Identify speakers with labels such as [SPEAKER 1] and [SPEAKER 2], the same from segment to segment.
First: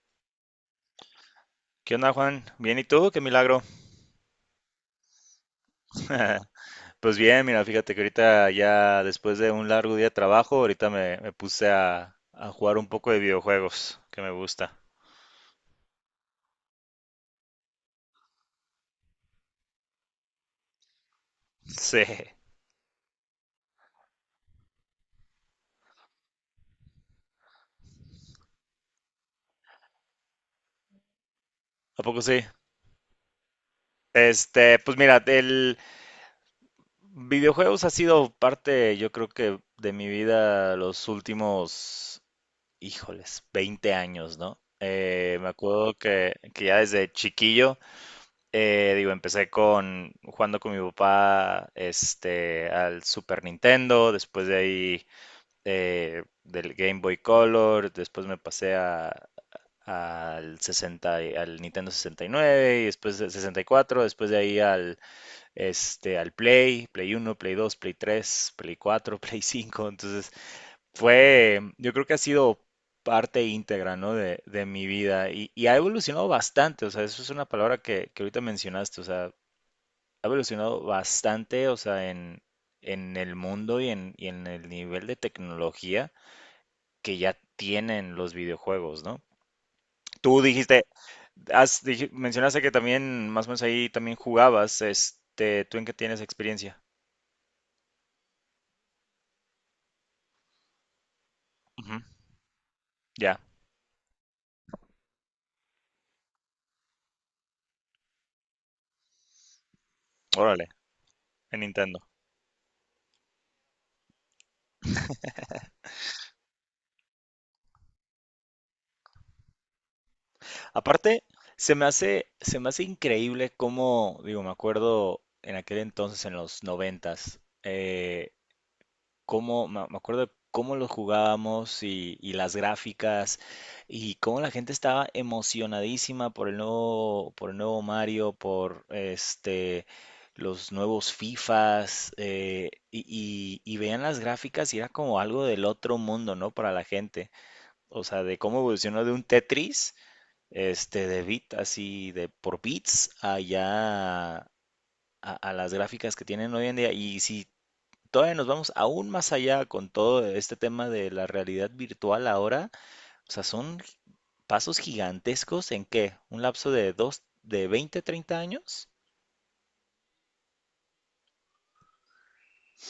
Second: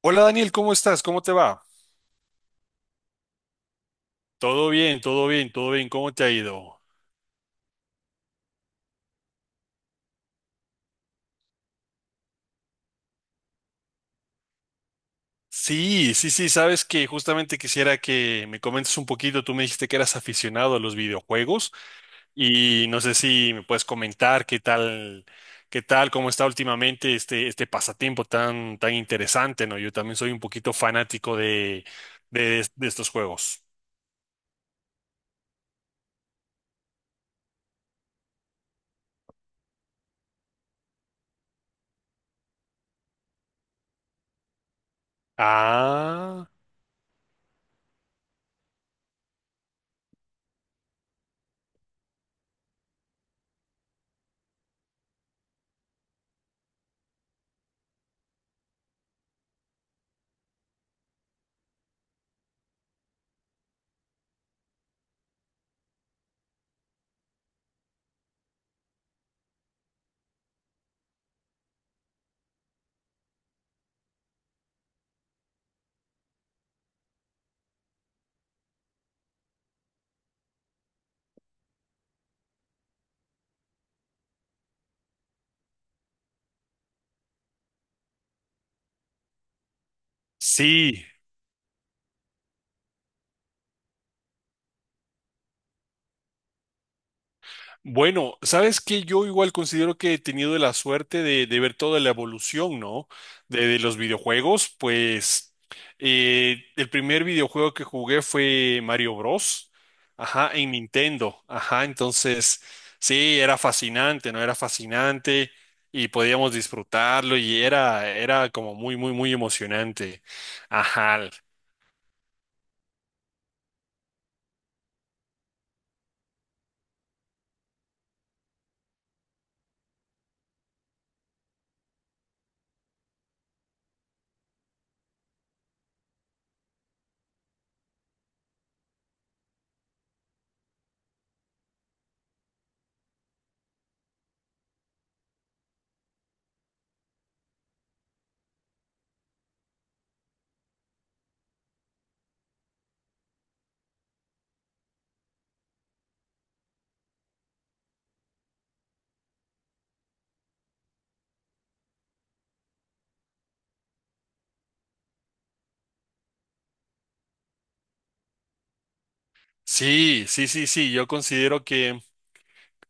[SPEAKER 1] Hola, Daniel, ¿cómo estás? ¿Cómo te va?
[SPEAKER 2] ¿Qué onda, Juan? Bien, ¿y tú? Qué milagro.
[SPEAKER 1] Todo bien, todo bien, todo bien. ¿Cómo te ha ido?
[SPEAKER 2] Pues bien, mira, fíjate que ahorita ya después de un largo día de trabajo, ahorita me puse a jugar un poco de videojuegos, que me gusta.
[SPEAKER 1] Sí, sí, sí, sabes que justamente quisiera que me comentes un poquito. Tú me dijiste que eras aficionado a los videojuegos
[SPEAKER 2] Sí,
[SPEAKER 1] y no sé si me puedes comentar qué tal, cómo está últimamente este pasatiempo tan, tan interesante, ¿no? Yo también soy un poquito fanático de,
[SPEAKER 2] ¿a poco sí?
[SPEAKER 1] de estos juegos.
[SPEAKER 2] Pues mira, el videojuegos ha sido parte, yo creo que de mi vida híjoles, 20 años, ¿no? Me acuerdo que,
[SPEAKER 1] Ah,
[SPEAKER 2] que ya desde chiquillo. Digo, empecé con jugando con mi papá, este, al Super Nintendo. Después de ahí, del Game Boy Color, después me pasé al 60, al Nintendo 69, y nueve, y después al 64. Después de ahí al, este, al Play, Play 1, Play 2, Play 3, Play 4, Play 5. Entonces fue, yo creo que ha sido parte íntegra, ¿no?, de mi vida, y ha evolucionado bastante. O sea, eso es una palabra que ahorita mencionaste. O sea, ha evolucionado bastante, o sea, en el mundo y en el nivel de tecnología que ya tienen los videojuegos, ¿no? Tú dijiste,
[SPEAKER 1] sí.
[SPEAKER 2] has, mencionaste que también, más o menos ahí también jugabas, este, ¿tú en qué tienes experiencia?
[SPEAKER 1] Bueno, sabes que yo igual considero que he tenido la suerte de ver
[SPEAKER 2] Ujú.
[SPEAKER 1] toda la evolución, ¿no?
[SPEAKER 2] Ya,
[SPEAKER 1] De los videojuegos, pues el primer videojuego que jugué fue Mario Bros. Ajá,
[SPEAKER 2] órale,
[SPEAKER 1] en Nintendo.
[SPEAKER 2] en
[SPEAKER 1] Ajá,
[SPEAKER 2] Nintendo.
[SPEAKER 1] entonces sí, era fascinante, ¿no? Era fascinante y podíamos disfrutarlo y era como muy, muy, muy emocionante. Ajá,
[SPEAKER 2] Aparte, se me hace increíble cómo, digo, me acuerdo en aquel entonces, en los noventas, cómo, me acuerdo de cómo lo jugábamos, y las gráficas, y cómo la gente estaba emocionadísima por el nuevo Mario, por este, los nuevos FIFAs, y, y veían las gráficas y era como algo del otro mundo, ¿no? Para la gente. O sea, de cómo evolucionó de un Tetris, este, de bit, así, de por bits, allá a las gráficas que tienen hoy en día. Y si, todavía nos vamos aún más allá con todo este tema de la realidad virtual ahora. O sea, son pasos gigantescos en ¿qué? ¿Un lapso de dos, de 20, 30 años?
[SPEAKER 1] sí, sí, sí, sí, yo considero que.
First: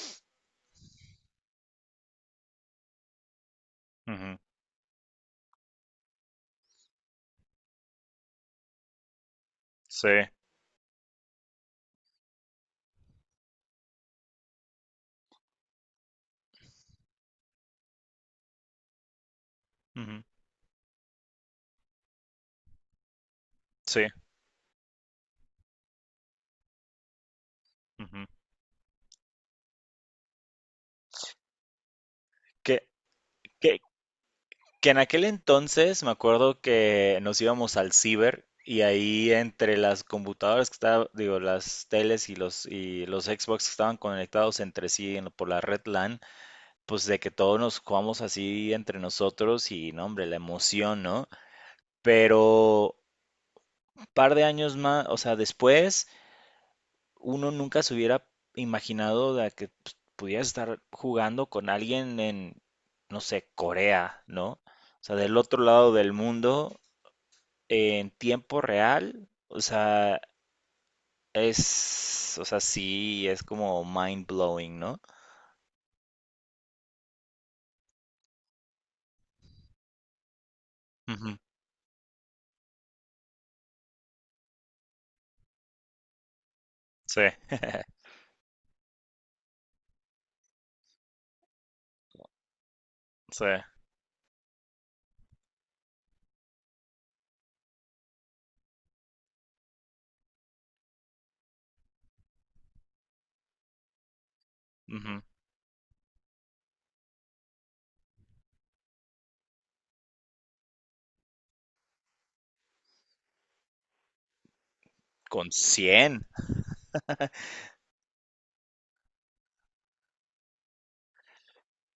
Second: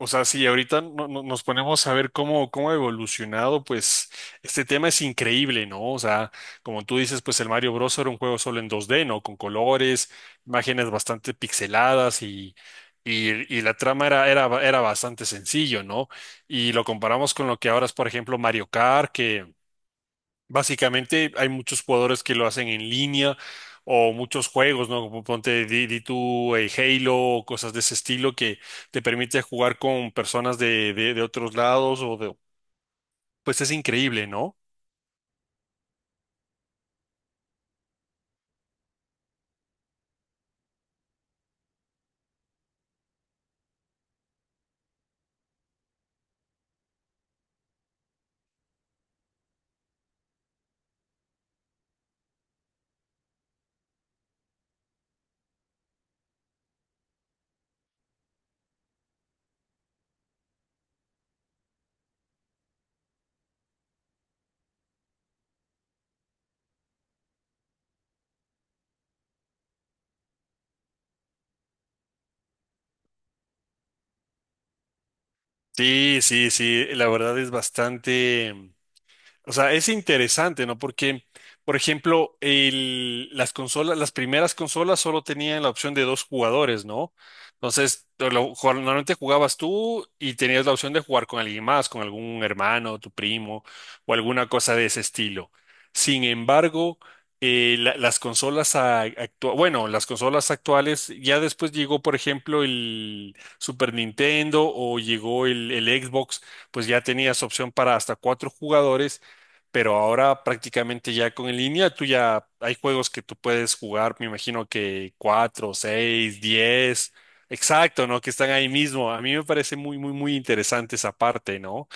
[SPEAKER 1] O sea, si ahorita nos ponemos a ver cómo ha evolucionado, pues
[SPEAKER 2] Ujú.
[SPEAKER 1] este tema es increíble, ¿no? O sea, como tú dices, pues el Mario Bros. Era un juego solo en 2D, ¿no? Con
[SPEAKER 2] Sí,
[SPEAKER 1] colores, imágenes bastante pixeladas y la trama era bastante sencillo, ¿no? Y lo comparamos con lo que ahora es, por ejemplo, Mario Kart.
[SPEAKER 2] ujú,
[SPEAKER 1] Básicamente hay muchos jugadores que lo hacen en línea
[SPEAKER 2] sí.
[SPEAKER 1] o muchos juegos, ¿no? Como Ponte di tú Halo o cosas de ese
[SPEAKER 2] Ujú.
[SPEAKER 1] estilo que te permite jugar con personas de, de otros lados o de...
[SPEAKER 2] Que,
[SPEAKER 1] Pues es
[SPEAKER 2] que,
[SPEAKER 1] increíble, ¿no?
[SPEAKER 2] que en aquel entonces me acuerdo que nos íbamos al ciber, y ahí entre las computadoras que estaban, digo, las teles y los Xbox que estaban conectados entre sí por la red LAN, pues de que todos nos jugamos así entre nosotros, y no, hombre, la emoción, ¿no? Pero un par de años más, o sea, después, uno nunca se hubiera imaginado de que pues, pudieras estar jugando con alguien en, no sé, Corea, ¿no? O sea, del otro lado del mundo, en tiempo real. O sea, es, o sea, sí, es como mind blowing, ¿no?
[SPEAKER 1] Sí, sí, sí, la verdad es bastante... O sea, es interesante, ¿no? Porque,
[SPEAKER 2] Ujú.
[SPEAKER 1] por ejemplo, las consolas, las primeras consolas solo tenían la opción de dos jugadores, ¿no?
[SPEAKER 2] Sí,
[SPEAKER 1] Entonces, normalmente jugabas tú y tenías la opción de jugar con alguien más, con algún hermano, tu
[SPEAKER 2] sí.
[SPEAKER 1] primo o alguna cosa de ese estilo. Sin embargo, las consolas actuales, bueno, las consolas actuales, ya después llegó, por ejemplo, el Super Nintendo o
[SPEAKER 2] Ujú.
[SPEAKER 1] llegó el Xbox. Pues ya tenías opción para hasta cuatro jugadores, pero ahora prácticamente ya con en línea, tú ya hay juegos que tú puedes jugar, me imagino que
[SPEAKER 2] Con
[SPEAKER 1] cuatro,
[SPEAKER 2] cien.
[SPEAKER 1] seis, 10. Exacto, ¿no? Que están ahí mismo. A mí me parece muy, muy, muy interesante esa parte, ¿no?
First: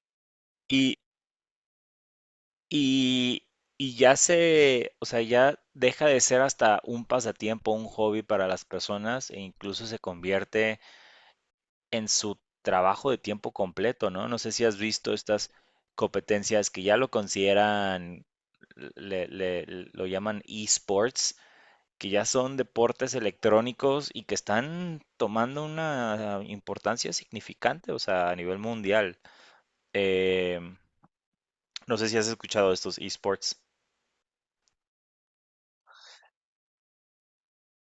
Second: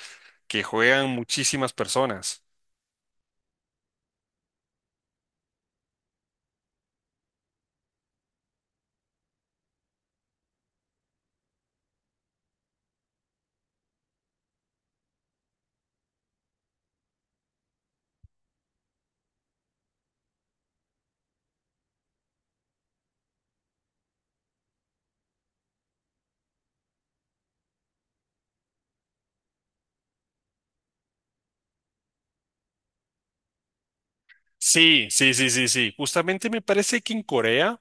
[SPEAKER 1] Que juegan muchísimas personas.
[SPEAKER 2] Y, y ya se, o sea, ya deja de ser hasta un pasatiempo, un hobby para las personas, e incluso se convierte en su trabajo de tiempo completo, ¿no? No sé si has visto estas competencias que ya lo consideran, le- le- lo llaman esports, que ya son deportes electrónicos y que están tomando una importancia significante, o sea, a nivel mundial. Em, no sé si has escuchado de estos esports.
[SPEAKER 1] Sí, sí, sí, sí, sí. Justamente me parece que en Corea,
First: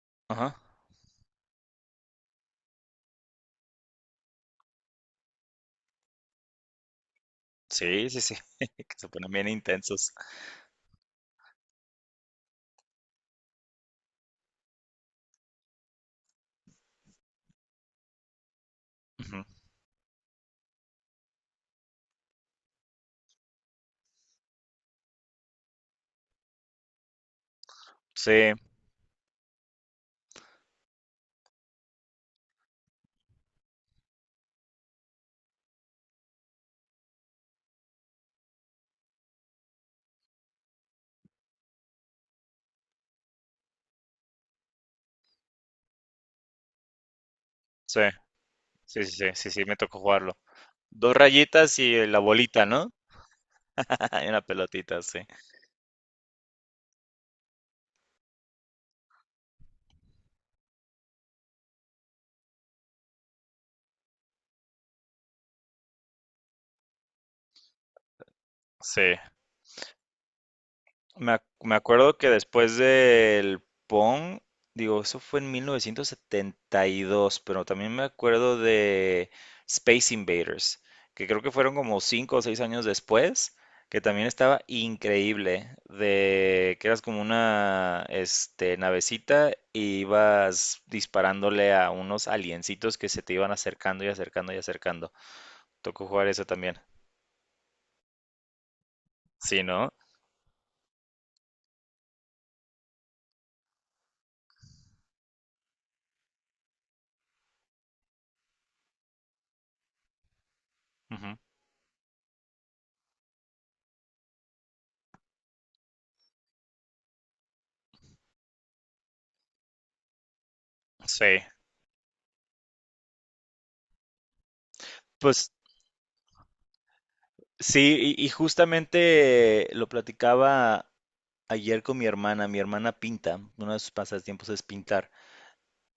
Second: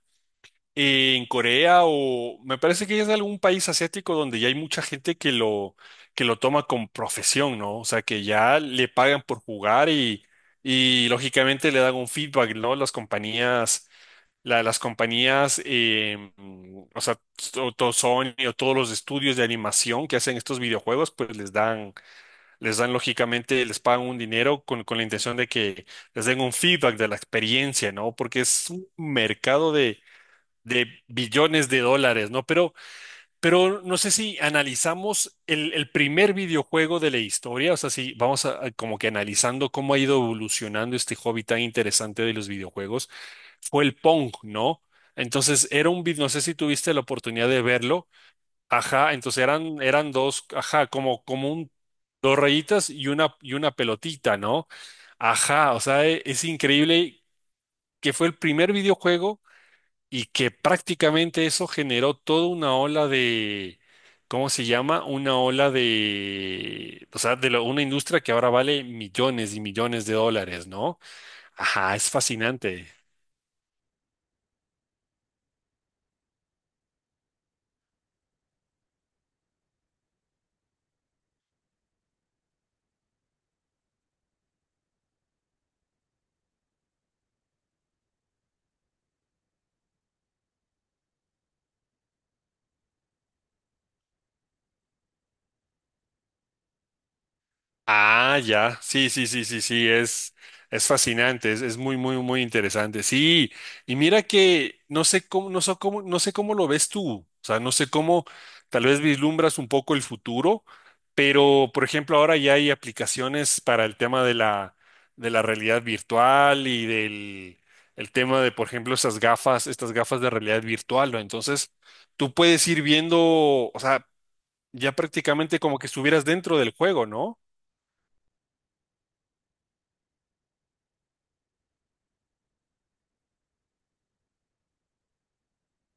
[SPEAKER 1] o me parece que es algún país asiático donde ya hay mucha gente que lo toma con profesión, ¿no? O sea,
[SPEAKER 2] Sí, sí,
[SPEAKER 1] que
[SPEAKER 2] sí,
[SPEAKER 1] ya
[SPEAKER 2] que
[SPEAKER 1] le
[SPEAKER 2] se
[SPEAKER 1] pagan
[SPEAKER 2] ponen
[SPEAKER 1] por
[SPEAKER 2] bien
[SPEAKER 1] jugar
[SPEAKER 2] intensos.
[SPEAKER 1] y, lógicamente le dan un feedback, ¿no? Las compañías, las compañías, o sea, Sony o todos los estudios
[SPEAKER 2] Ujú.
[SPEAKER 1] de animación que hacen estos videojuegos, pues les dan lógicamente, les pagan un dinero con la intención de que les den un feedback de la experiencia, ¿no? Porque
[SPEAKER 2] Sí,
[SPEAKER 1] es un mercado de billones de dólares, ¿no? Pero no sé si analizamos el primer videojuego de la historia, o sea, si vamos a como que analizando cómo ha ido evolucionando este hobby tan interesante de los videojuegos, fue el Pong, ¿no? Entonces era un video, no sé si tuviste la oportunidad de
[SPEAKER 2] sí,
[SPEAKER 1] verlo,
[SPEAKER 2] sí, sí,
[SPEAKER 1] ajá,
[SPEAKER 2] sí,
[SPEAKER 1] entonces
[SPEAKER 2] sí, sí, me
[SPEAKER 1] eran,
[SPEAKER 2] tocó
[SPEAKER 1] eran
[SPEAKER 2] jugarlo.
[SPEAKER 1] dos, ajá,
[SPEAKER 2] Dos
[SPEAKER 1] como,
[SPEAKER 2] rayitas y la
[SPEAKER 1] dos
[SPEAKER 2] bolita,
[SPEAKER 1] rayitas
[SPEAKER 2] ¿no?
[SPEAKER 1] y una
[SPEAKER 2] Y
[SPEAKER 1] pelotita,
[SPEAKER 2] una
[SPEAKER 1] ¿no?
[SPEAKER 2] pelotita, sí.
[SPEAKER 1] Ajá, o sea, es increíble que fue el primer videojuego y que prácticamente eso generó toda una ola de, ¿cómo se llama? Una ola de, o sea, una industria que ahora vale
[SPEAKER 2] Sí,
[SPEAKER 1] millones y millones de dólares, ¿no?
[SPEAKER 2] Me
[SPEAKER 1] Ajá, es
[SPEAKER 2] acuerdo que después
[SPEAKER 1] fascinante.
[SPEAKER 2] del Pong, digo, eso fue en 1972, pero también me acuerdo de Space Invaders, que creo que fueron como cinco o seis años después, que también estaba increíble, de que eras como una, este, navecita, y ibas disparándole a unos aliencitos que se te iban acercando y acercando y acercando. Tocó jugar eso también.
[SPEAKER 1] Ah, ya, sí, sí, sí, sí,
[SPEAKER 2] Sí,
[SPEAKER 1] sí,
[SPEAKER 2] ¿no?
[SPEAKER 1] es, fascinante, es muy, muy, muy interesante. Sí, y mira que no sé cómo, no sé cómo, no sé cómo lo ves tú, o sea, no sé cómo tal vez vislumbras un poco el futuro,
[SPEAKER 2] Ujú.
[SPEAKER 1] pero, por ejemplo, ahora ya hay aplicaciones para el tema de la realidad virtual y del el tema de, por ejemplo, esas gafas, estas gafas de realidad virtual, ¿no?
[SPEAKER 2] Sí.
[SPEAKER 1] Entonces, tú puedes ir viendo, o sea, ya
[SPEAKER 2] Pues
[SPEAKER 1] prácticamente como que estuvieras dentro del juego, ¿no?
[SPEAKER 2] sí, y justamente lo platicaba ayer con mi hermana. Mi hermana pinta, uno de sus pasatiempos es pintar.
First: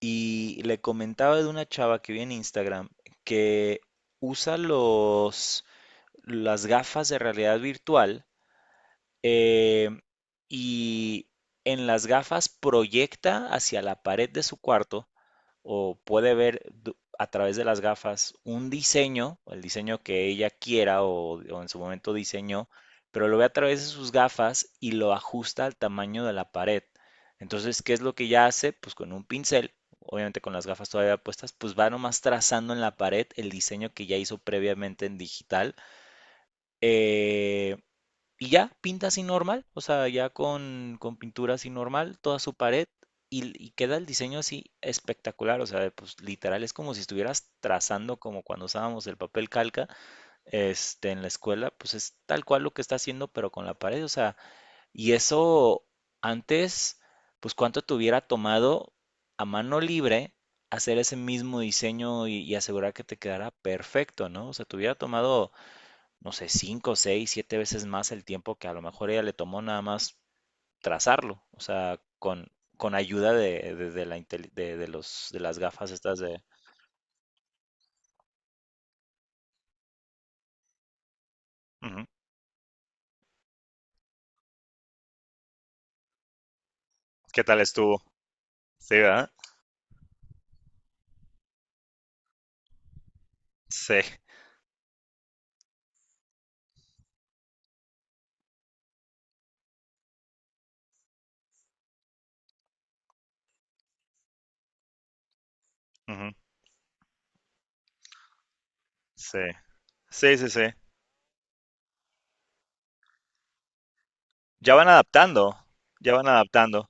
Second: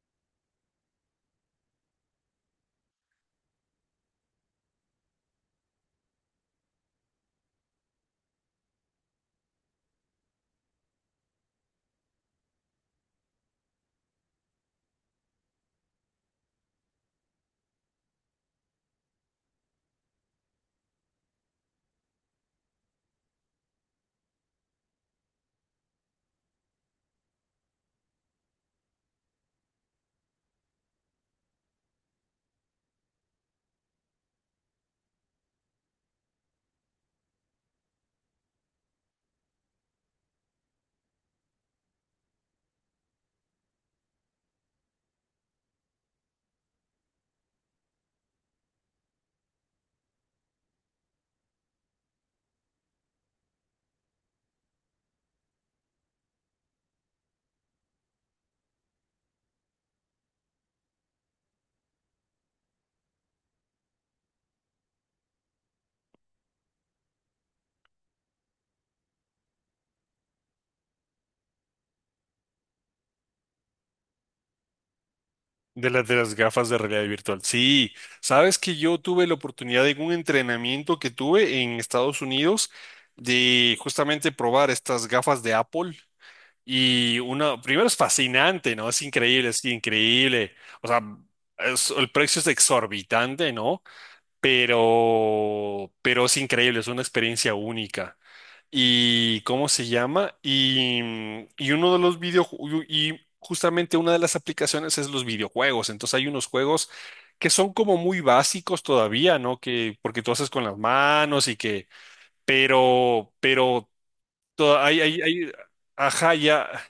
[SPEAKER 2] Y le comentaba de una chava que vi en Instagram que usa las gafas de realidad virtual, eh, y en las gafas proyecta hacia la pared de su cuarto, o puede ver a través de las gafas un diseño, el diseño que ella quiera o en su momento diseñó, pero lo ve a través de sus gafas y lo ajusta al tamaño de la pared. Entonces, ¿qué es lo que ella hace? Pues con un pincel, obviamente con las gafas todavía puestas, pues va nomás trazando en la pared el diseño que ya hizo previamente en digital. Eh, y ya, pinta así normal, o sea, ya con pintura así normal, toda su pared, y queda el diseño así espectacular. O sea, pues literal es como si estuvieras trazando como cuando usábamos el papel calca, este, en la escuela. Pues es tal cual lo que está haciendo, pero con la pared. O sea, y eso antes, pues cuánto te hubiera tomado a mano libre hacer ese mismo diseño, y asegurar que te quedara perfecto, ¿no? O sea, te hubiera tomado no sé, cinco, seis, siete veces más el tiempo que a lo mejor ella le tomó nada más trazarlo. O sea, con ayuda de las gafas
[SPEAKER 1] De las de
[SPEAKER 2] estas
[SPEAKER 1] las
[SPEAKER 2] de...
[SPEAKER 1] gafas de realidad virtual. Sí, sabes que yo tuve la oportunidad de un entrenamiento que tuve en
[SPEAKER 2] Ujú.
[SPEAKER 1] Estados Unidos de justamente probar estas gafas de Apple. Y
[SPEAKER 2] ¿Qué tal
[SPEAKER 1] una, primero es
[SPEAKER 2] estuvo?
[SPEAKER 1] fascinante, ¿no?
[SPEAKER 2] Sí,
[SPEAKER 1] Es
[SPEAKER 2] ¿verdad?
[SPEAKER 1] increíble, es increíble. O sea, el precio es exorbitante, ¿no?
[SPEAKER 2] Sí,
[SPEAKER 1] Pero es increíble, es una experiencia única. ¿Y cómo se llama? Y uno de los videojuegos, y justamente una de las aplicaciones es los videojuegos. Entonces hay unos juegos que son como muy básicos todavía,
[SPEAKER 2] sí.
[SPEAKER 1] ¿no? Que, porque tú haces con las manos y que, pero hay,
[SPEAKER 2] Ya
[SPEAKER 1] ajá, ya.
[SPEAKER 2] no.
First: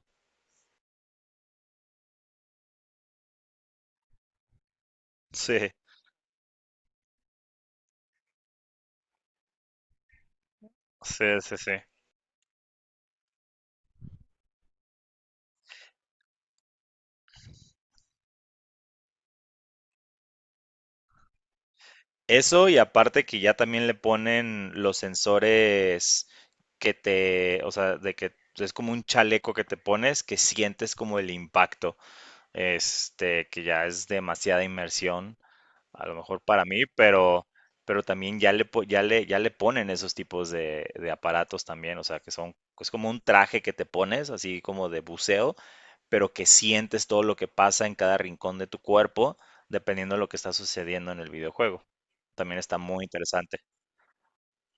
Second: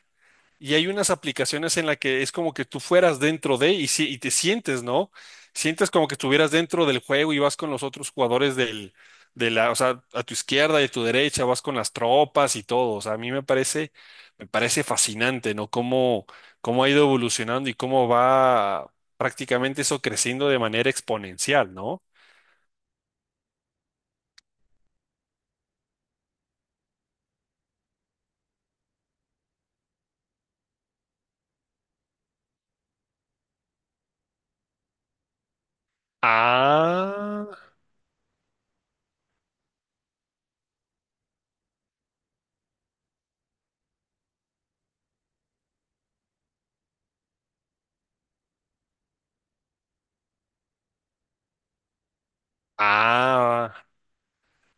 [SPEAKER 1] Y hay unas aplicaciones en las que es como que tú fueras dentro de y, y te sientes, ¿no?
[SPEAKER 2] Sí,
[SPEAKER 1] Sientes como que estuvieras dentro del juego y vas con los otros jugadores del, de la, o sea, a tu izquierda y a tu
[SPEAKER 2] sí,
[SPEAKER 1] derecha,
[SPEAKER 2] sí,
[SPEAKER 1] vas
[SPEAKER 2] sí.
[SPEAKER 1] con las tropas y todo. O sea, a mí me parece fascinante, ¿no? Cómo ha ido evolucionando y cómo va prácticamente eso creciendo de manera exponencial, ¿no?
[SPEAKER 2] Eso, y aparte que ya también le ponen los sensores que te, o sea, de que es como un chaleco que te pones que sientes como el impacto, este, que ya es demasiada inmersión a lo mejor para mí,
[SPEAKER 1] Ah,
[SPEAKER 2] pero también ya le, ya le, ya le ponen esos tipos de aparatos también. O sea, que son, es como un traje que te pones, así como de buceo, pero que sientes todo lo que pasa en cada rincón de tu cuerpo, dependiendo de lo que está sucediendo en el videojuego. También está muy interesante.
[SPEAKER 1] ah,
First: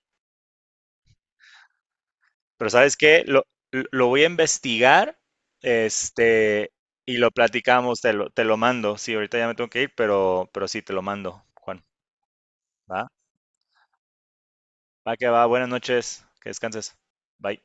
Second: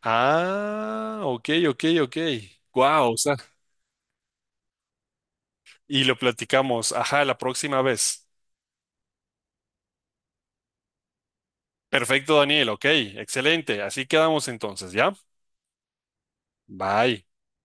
[SPEAKER 1] ah, ok, ok, ok.
[SPEAKER 2] Pero ¿sabes
[SPEAKER 1] Wow,
[SPEAKER 2] qué? Lo, lo voy a investigar,
[SPEAKER 1] y lo
[SPEAKER 2] este,
[SPEAKER 1] platicamos.
[SPEAKER 2] y
[SPEAKER 1] Ajá,
[SPEAKER 2] lo
[SPEAKER 1] la próxima
[SPEAKER 2] platicamos,
[SPEAKER 1] vez.
[SPEAKER 2] te lo mando. Sí, ahorita ya me tengo que ir, pero sí, te lo mando, Juan.
[SPEAKER 1] Perfecto, Daniel. Ok,
[SPEAKER 2] ¿Va?
[SPEAKER 1] excelente. Así quedamos entonces,
[SPEAKER 2] Va
[SPEAKER 1] ¿ya?
[SPEAKER 2] que va, buenas noches, que descanses.
[SPEAKER 1] Bye.
[SPEAKER 2] Bye.